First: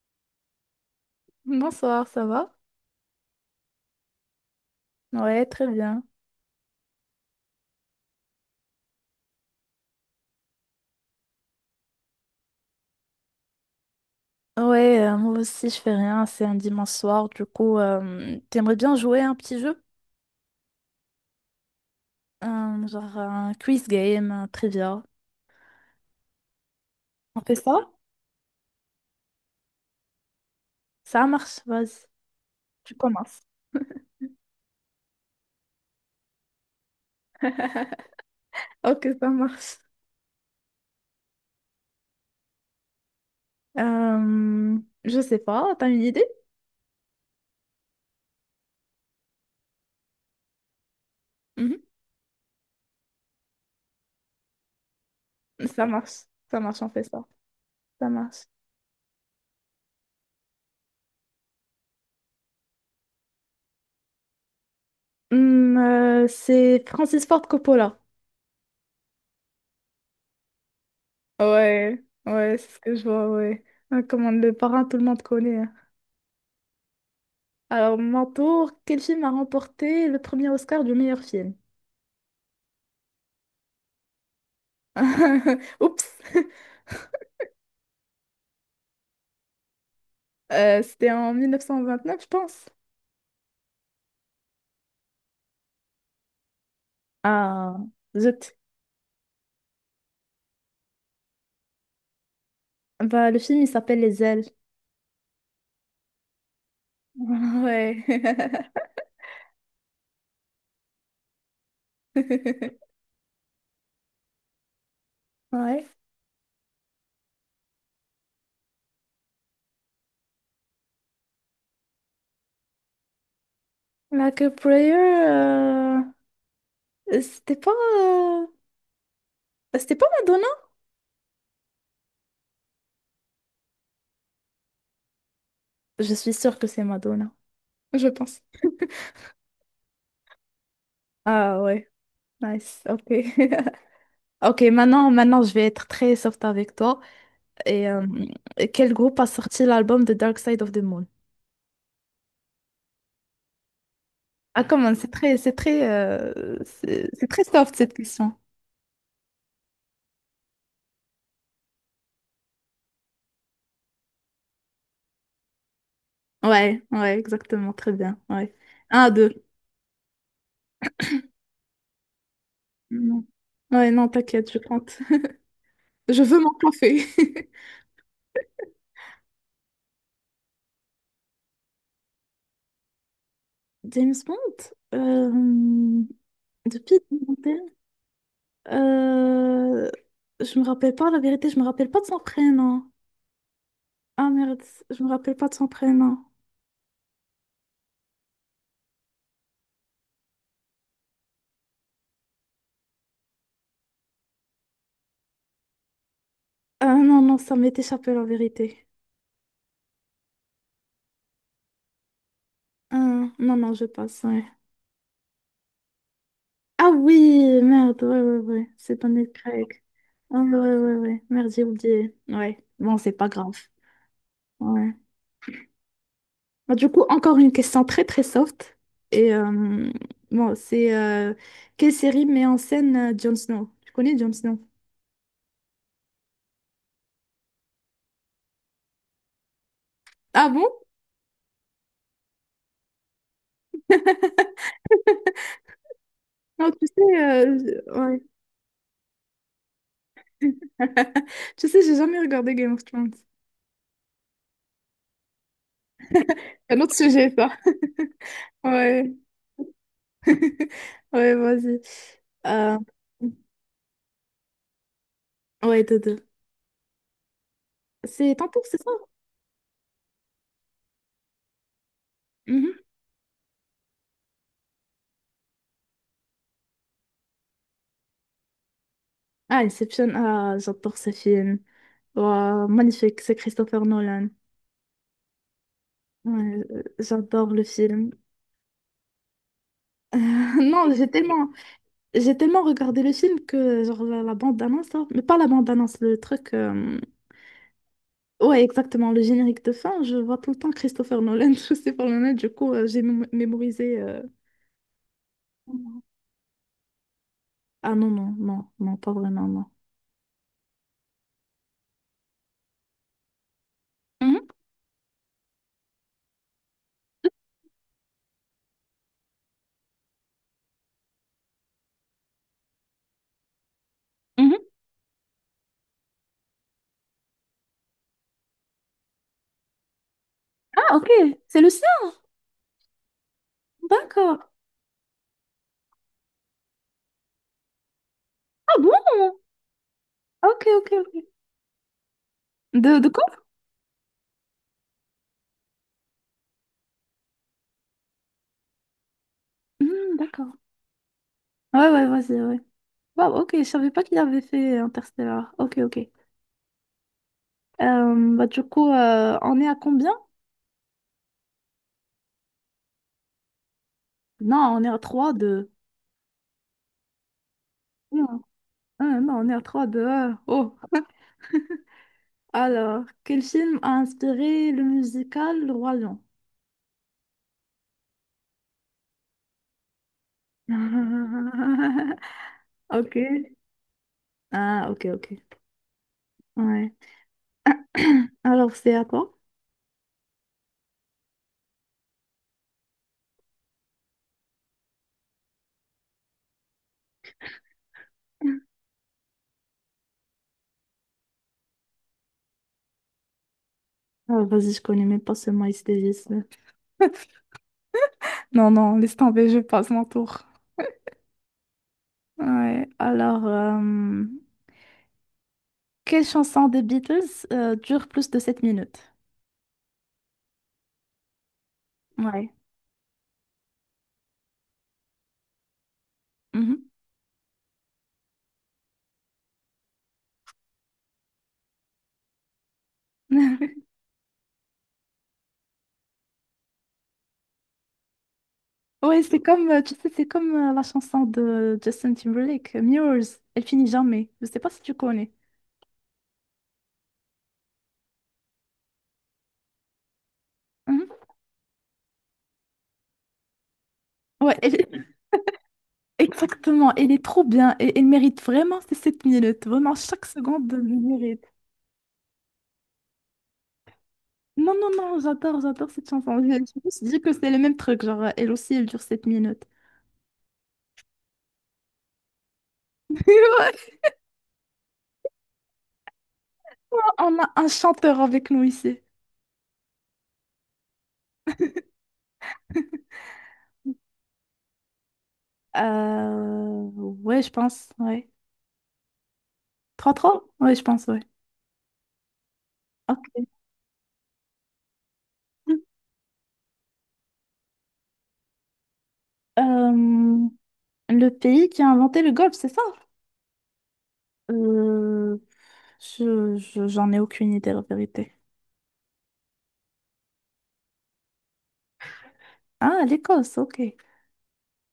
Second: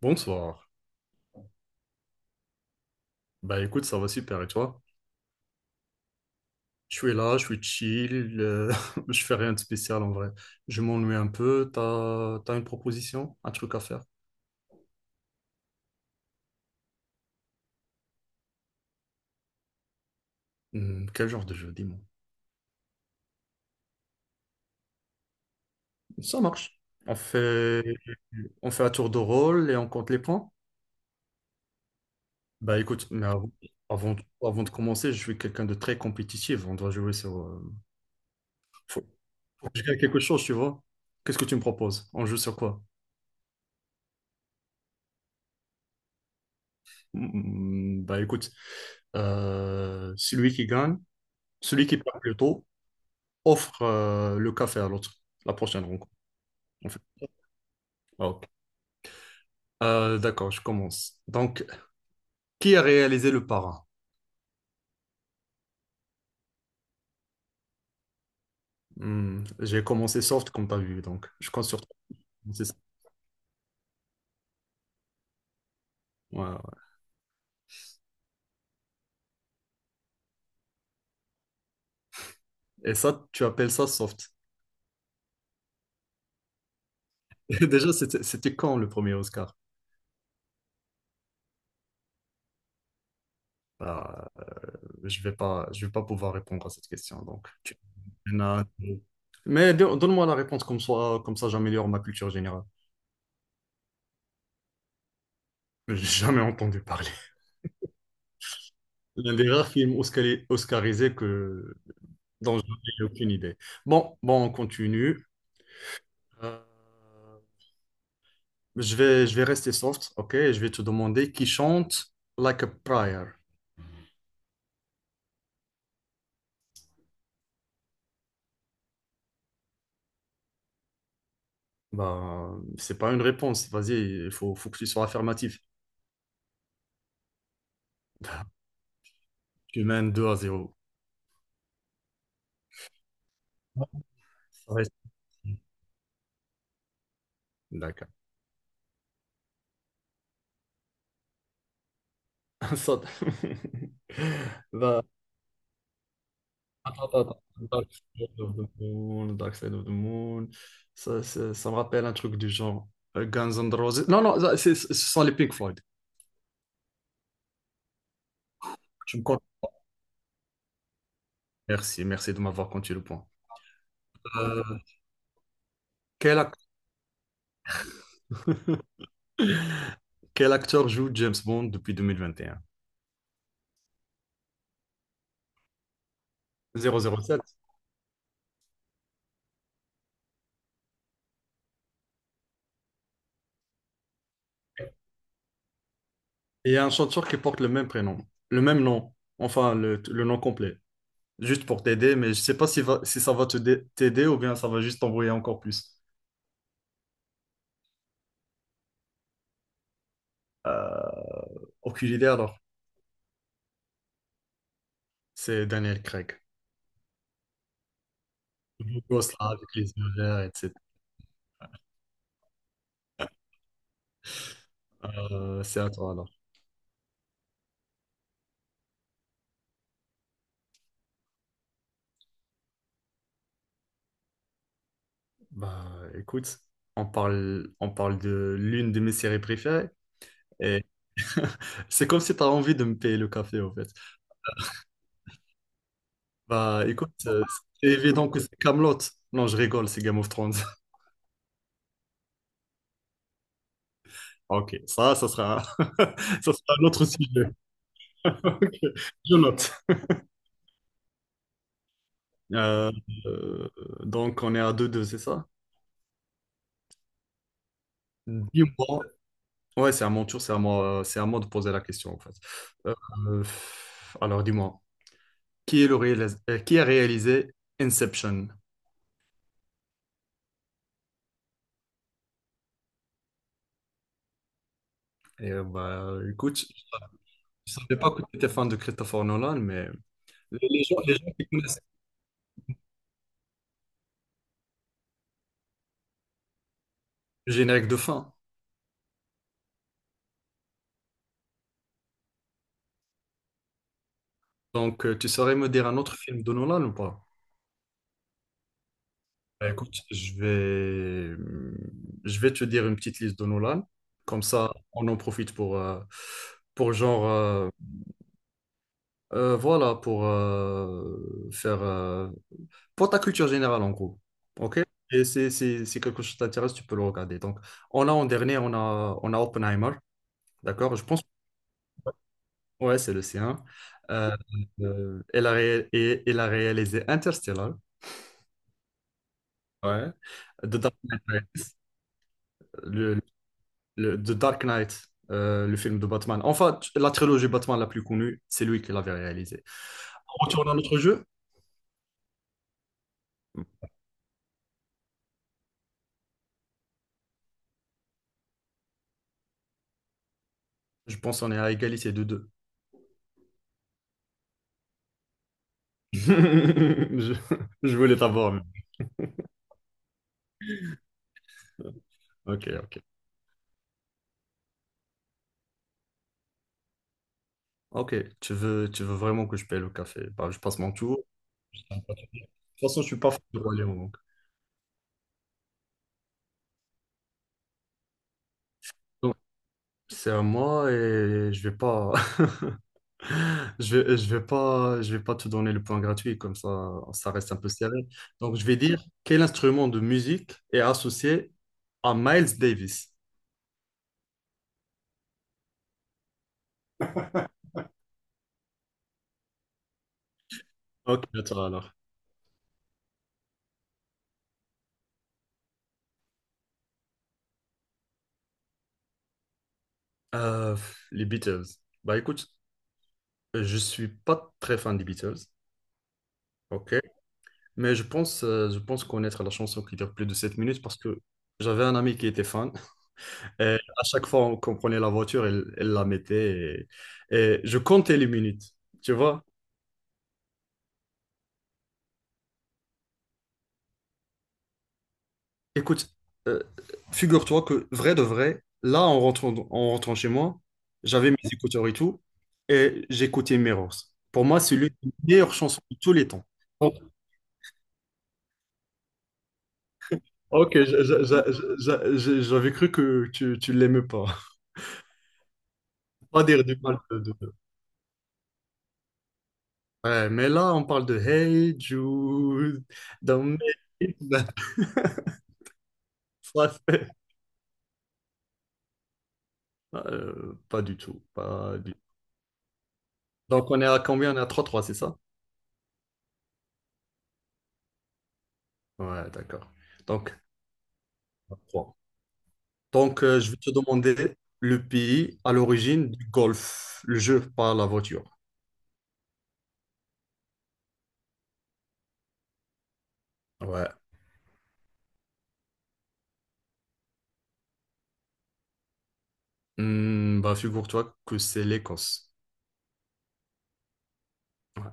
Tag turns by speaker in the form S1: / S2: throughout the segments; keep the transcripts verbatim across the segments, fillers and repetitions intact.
S1: Bonsoir.
S2: Bonsoir, ça va?
S1: Bah écoute, ça va super et toi?
S2: Ouais, très bien.
S1: Je suis là, je suis chill, euh, je fais rien de spécial en vrai. Je m'ennuie un peu, t'as, t'as une proposition, un truc à faire?
S2: Ouais, euh, moi aussi je fais rien, c'est un dimanche soir, du coup, euh, t'aimerais bien jouer à un petit jeu?
S1: Hmm, quel genre de jeu, dis-moi.
S2: Un- genre un quiz game, un trivia.
S1: Ça marche. On
S2: On fait ça?
S1: fait, on fait un tour de rôle et on compte les points?
S2: Ça marche, vas-y,
S1: Bah
S2: tu
S1: écoute, mais
S2: commences.
S1: avant, avant, avant de commencer, je suis quelqu'un de très compétitif, on doit jouer sur... euh, faut,
S2: Ok, ça
S1: faut
S2: marche.
S1: que je gagne quelque chose, tu vois? Qu'est-ce que tu me proposes? On joue sur quoi?
S2: Euh, je sais pas, t'as une idée?
S1: Hmm, bah écoute, euh, celui qui gagne...
S2: Mhm.
S1: Celui qui parle plus tôt offre euh, le café à l'autre, la prochaine
S2: Ça
S1: rencontre,
S2: marche, ça marche,
S1: en
S2: on
S1: fait.
S2: fait ça. Ça
S1: Ah,
S2: marche.
S1: ok. Euh, d'accord, je commence. Donc, qui a réalisé le parrain?
S2: Hum, euh, c'est Francis Ford Coppola.
S1: Hmm, j'ai commencé soft, comme tu as vu, donc je compte sur toi.
S2: Ouais, ouais,
S1: C'est
S2: c'est
S1: ça.
S2: ce que je vois, ouais. Ah, Comme on le parrain, tout le monde connaît.
S1: Ouais, ouais.
S2: Alors, mon tour, quel film a remporté le premier Oscar du meilleur film?
S1: Et ça, tu appelles ça soft.
S2: Oups!
S1: Déjà, c'était c'était quand le premier Oscar?
S2: Euh, c'était en mille neuf cent vingt-neuf, je pense.
S1: Ah, je vais pas, je vais pas pouvoir répondre à cette question. Donc, tu-
S2: Ah,
S1: il y en
S2: zut.
S1: a deux. Mais don- donne-moi la réponse comme ça, comme ça j'améliore ma culture générale.
S2: Bah, le film, il s'appelle Les Ailes.
S1: J'ai jamais entendu parler.
S2: Ouais.
S1: L'un des rares films oscari- oscarisés que donc, j'en ai aucune idée. Bon, bon, on continue.
S2: Ouais.
S1: Euh, je vais, je vais rester soft, ok? Je vais te demander qui chante Like a Prayer.
S2: Like a Prayer, euh, c'était pas... euh, C'était pas Madonna?
S1: Bah, c'est pas une réponse. Vas-y, il faut, faut que tu sois affirmatif.
S2: Je suis sûre que c'est Madonna, je pense.
S1: Tu mènes deux à zéro.
S2: Ah ouais, nice, ok. Ok,
S1: Ouais.
S2: maintenant, maintenant, je vais être très soft avec toi. Et euh,
S1: D'accord.
S2: quel groupe a sorti l'album The Dark Side of the Moon?
S1: Ça-
S2: Ah, comment?
S1: Bah,
S2: C'est très, c'est très, euh,
S1: attends,
S2: c'est
S1: attends,
S2: c'est
S1: attends.
S2: très soft
S1: Dark
S2: cette question.
S1: Side of the Moon, Dark Side of the Moon. Ça, ça, ça me rappelle un truc du genre euh, Guns N' Roses. Non, non, ça, c'est- ce sont les Pink Floyd.
S2: Ouais, ouais, exactement, très bien. Ouais. Un,
S1: Tu me
S2: deux.
S1: comptes merci, merci de m'avoir compté le
S2: Non.
S1: point.
S2: Ouais, non, t'inquiète, je
S1: Euh,
S2: compte. Je veux
S1: quel,
S2: mon
S1: ac-
S2: café.
S1: quel acteur joue James Bond depuis deux mille vingt et un?
S2: James Bond, euh, depuis
S1: zéro zéro sept. Et un? Zéro zéro sept.
S2: deux mille vingt et un, euh, je me rappelle pas, la vérité, je me rappelle pas de son prénom. Ah merde, je me rappelle pas de son prénom.
S1: Et il y a un chanteur qui porte le même prénom, le même nom, enfin le, le nom complet. Juste pour t'aider, mais je sais pas si, va- si ça va te dé- t'aider ou bien ça va juste t'embrouiller encore plus.
S2: Ah non, non, ça m'est échappé, la vérité.
S1: Aucune idée alors.
S2: Ah, non, non, je passe. ouais.
S1: C'est Daniel Craig.
S2: Ah oui, merde, ouais, ouais, ouais,
S1: Le
S2: c'est Daniel
S1: gosse là avec
S2: Craig.
S1: les yeux
S2: Ah
S1: verts,
S2: ouais, ouais,
S1: et cetera.
S2: ouais, ouais. merde, j'ai oublié. Ouais, bon, c'est pas grave. Ouais.
S1: Euh, c'est à toi alors.
S2: Bah, Du coup, encore une question très très soft. Et euh, bon, c'est euh, quelle série met en scène euh, Jon Snow? Tu connais Jon Snow?
S1: Bah écoute, on parle, on parle de l'une de mes séries préférées
S2: Ah bon?
S1: et c'est comme si tu as envie de me payer le café en fait.
S2: Non,
S1: Bah
S2: tu
S1: écoute,
S2: sais,
S1: euh,
S2: euh,
S1: c'est
S2: je- ouais.
S1: évident que c'est Camelot. Non, je rigole, c'est Game of Thrones.
S2: Tu sais, j'ai jamais regardé Game of Thrones.
S1: Ok, ça, ça sera, ça sera
S2: Un
S1: un
S2: autre
S1: autre
S2: sujet, ça.
S1: sujet. Ok,
S2: Ouais.
S1: je note.
S2: Ouais, vas-y. Euh,
S1: Euh, euh, donc, on est à deux deux, c'est ça?
S2: ouais, Dodo. C'est Tempour, c'est ça?
S1: Dis-moi. Ouais, c'est à mon tour, c'est à moi, c'est à moi de poser la question, en fait.
S2: Mhm.
S1: Euh, euh, alors, dis-moi, qui est le réalis- euh, qui a réalisé Inception?
S2: Ah, Inception, ah, j'adore ce film. Waouh, magnifique, c'est Christopher Nolan.
S1: Et, euh, bah,
S2: Ouais,
S1: écoute,
S2: euh, j'adore le
S1: je ne savais
S2: film.
S1: pas que tu étais fan de Christopher Nolan, mais les les
S2: Non,
S1: gens,
S2: j'ai
S1: les gens qui
S2: tellement,
S1: connaissent
S2: j'ai tellement regardé le film que genre la, la bande-annonce, là, mais pas la bande-annonce, le truc. euh,
S1: le générique de fin.
S2: Ouais, exactement, le générique de fin, je vois tout le temps Christopher Nolan, Christopher Nolan, du coup, euh, j'ai mém- mémorisé. euh,
S1: Donc, euh, tu saurais me dire un autre film de Nolan ou pas?
S2: Ah non, non, non, non, pas vraiment, non.
S1: Bah, écoute, je vais, je vais te dire une petite liste de Nolan. Comme
S2: Mhm,
S1: ça, on en profite pour, euh, pour genre, euh, euh, voilà, pour euh, faire, euh, pour ta culture générale en gros.
S2: mhm.
S1: OK? Et c'est, c'est, c'est quelque chose t'intéresse, tu peux le regarder. Donc, on a en dernier, on a, on a Oppenheimer.
S2: Ah,
S1: D'accord? Je
S2: ok,
S1: pense,
S2: c'est le sien,
S1: ouais, c'est le sien. Euh,
S2: d'accord.
S1: euh, elle a, ré- et, elle a réalisé Interstellar.
S2: Ah bon?
S1: Ouais.
S2: Ok,
S1: De
S2: ok,
S1: Dark
S2: ok.
S1: Knight Rises.
S2: De, de
S1: Le, le- The Dark Knight, euh, le film de Batman. Enfin, la trilogie Batman la plus connue, c'est lui qui l'avait réalisée.
S2: Hmm,
S1: En
S2: d'accord.
S1: retournant à notre jeu,
S2: Ouais, ouais, vas-y, ouais. Wow, ok, je savais pas qu'il avait fait Interstellar. Ok, ok. Euh, bah, du coup, euh, on est à combien?
S1: je pense qu'on est à égalité de deux.
S2: Non, on est à trois deux.
S1: Je, je voulais
S2: Non,
S1: t'avoir. Mais-
S2: ah, non, on est à trois deux. Oh.
S1: ok, ok.
S2: Alors, quel film a inspiré le musical Le Roi Lion?
S1: Ok, tu veux, tu veux vraiment que je paye le café. Bah, je passe mon tour. De toute façon, je
S2: Ok.
S1: suis pas fan de Roi Lion, donc.
S2: Ah, ok, ok. Ouais. Alors, c'est à toi?
S1: Donc, c'est à moi et je vais pas. Je vais, je vais pas, je vais pas te donner le point gratuit, comme ça, ça reste un peu serré. Donc, je vais dire quel instrument de musique est associé à Miles Davis.
S2: Ah, vas-y, je connais même pas ce Miles Davis. Non, non, laisse tomber, je passe mon tour.
S1: Ok, attends alors.
S2: Ouais, alors, euh, quelle chanson des Beatles euh, dure plus de sept minutes?
S1: Euh, les Beatles. Bah écoute,
S2: Ouais.
S1: je suis pas très fan des Beatles,
S2: Mhm.
S1: ok. Mais je pense, euh, je pense connaître la chanson qui dure plus de sept minutes parce que j'avais un ami qui était fan. Et à chaque fois qu'on prenait la voiture, elle, elle la mettait et, et je comptais les minutes, tu
S2: Ouais, c'est
S1: vois.
S2: comme, euh, tu sais, c'est comme euh, la chanson de Justin Timberlake, euh, Mirrors. Elle finit jamais. Je sais pas si tu connais.
S1: Écoute, euh, figure-toi que vrai de vrai, là en rentrant, en rentrant chez moi,
S2: Mhm.
S1: j'avais mes écouteurs et tout, et j'écoutais Mirrors. Pour
S2: Ouais,
S1: moi, c'est l'une
S2: elle-
S1: des meilleures chansons de tous les temps.
S2: exactement.
S1: Donc,
S2: Elle est trop bien. Et elle mérite vraiment ces sept minutes. Vraiment, chaque seconde
S1: ok,
S2: elle
S1: j'a- j'a- j'a-
S2: mérite.
S1: j'a- j'a- j'avais cru que tu, tu l'aimais pas.
S2: Non, non, non, j'adore, j'adore cette chanson.
S1: Pas
S2: Je je
S1: dire du
S2: me
S1: mal
S2: suis
S1: de...
S2: dit que
S1: de-
S2: c'est
S1: de-
S2: le même truc. Genre, euh, elle aussi, elle dure sept minutes.
S1: ouais, mais là, on parle de Hey Jude, don't make
S2: Ouais.
S1: it. Ça, c'est-
S2: On a un chanteur avec nous ici.
S1: euh, pas du tout, pas du- donc on est à combien? On est à trois trois, c'est ça?
S2: Euh, ouais, je pense. Ouais.
S1: Ouais, d'accord.
S2: 3
S1: Donc,
S2: trois Oui, je pense, oui.
S1: Donc,
S2: Ok.
S1: euh, je vais te demander le pays à l'origine du golf, le jeu par la voiture.
S2: Euh, le pays qui a inventé le golf, c'est ça?
S1: Ouais.
S2: Euh, je, je- j'en ai aucune idée, la vérité.
S1: Hmm, bah, figure-toi que c'est l'Écosse.
S2: Ah, l'Écosse, ok.
S1: Ouais.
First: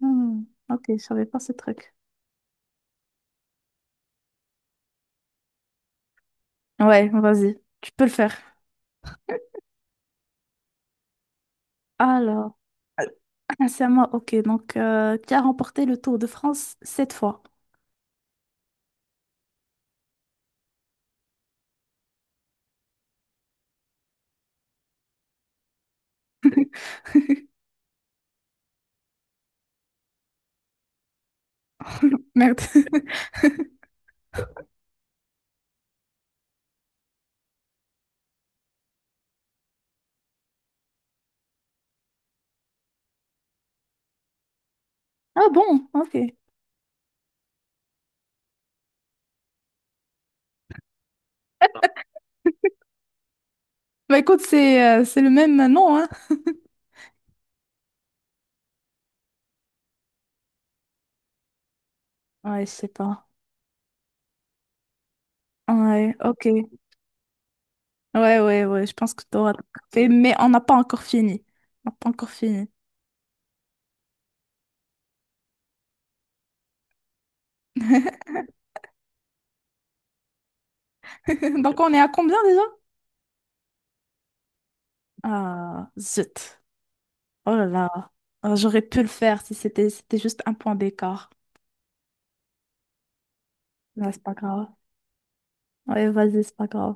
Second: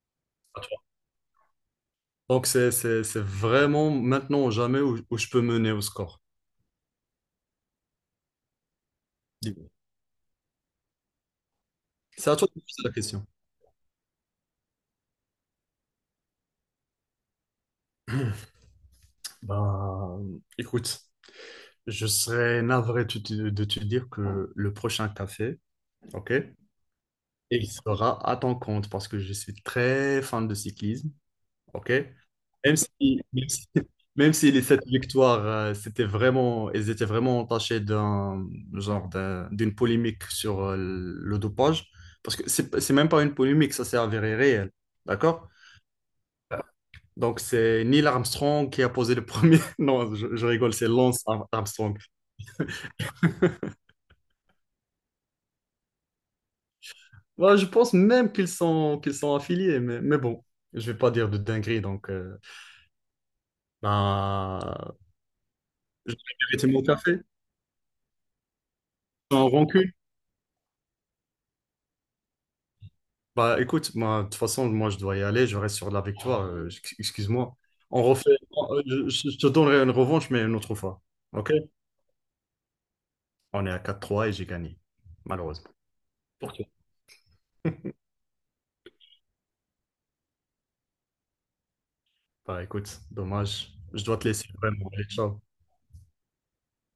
S2: Hmm,
S1: À toi.
S2: ok, je savais pas ce truc.
S1: Donc, c'est c'est- c'est vraiment maintenant ou jamais où, où je peux mener au score.
S2: Ouais, vas-y, tu peux le faire.
S1: Dis-moi. C'est à toi
S2: Alors,
S1: de me poser la question.
S2: ah, c'est à moi, ok. Donc, euh, qui a remporté le Tour de France cette fois?
S1: Bah, écoute, je serais navré de te, de te dire que le prochain café, ok, il sera à ton compte parce que je suis très fan de cyclisme. OK?
S2: Merde.
S1: Même si, même si, même si les sept victoires, euh, c'était vraiment, elles étaient vraiment entachées d'un genre d'un- d'une polémique sur euh, le dopage, parce que c'est c'est même pas une polémique, ça c'est avéré réel, d'accord?
S2: Ah bon, ok.
S1: Donc c'est Neil Armstrong qui a posé le premier. Non, je, je rigole, c'est Lance Ar- Armstrong.
S2: Bah écoute, c'est euh, c'est le même nom, hein?
S1: Moi, je pense même qu'ils sont qu'ils sont affiliés, mais, mais bon, je vais pas dire de dinguerie, donc euh,
S2: Ouais, je sais pas.
S1: ben, je
S2: Ouais,
S1: vais
S2: ok.
S1: arrêter mon café.
S2: Ouais, ouais, ouais, je pense que
S1: Sans
S2: t'auras
S1: rancune.
S2: fait, mais on n'a pas encore fini. On n'a pas encore fini.
S1: Bah écoute, moi, de toute façon, moi je dois y aller, je reste sur de la victoire, euh, ex- excuse-moi. On refait, euh, je, je- te donnerai une revanche, mais une autre fois. Ok?
S2: Donc on est à combien déjà?
S1: On est à quatre trois et j'ai gagné, malheureusement.
S2: Ah, zut.
S1: Ok.
S2: Oh là là. Ah, j'aurais pu le faire si c'était c'était juste un point d'écart.
S1: Bah écoute, dommage, je
S2: Là,
S1: dois
S2: c'est
S1: te
S2: pas
S1: laisser
S2: grave.
S1: vraiment. Allez, ciao.
S2: Ouais, vas-y, c'est pas grave.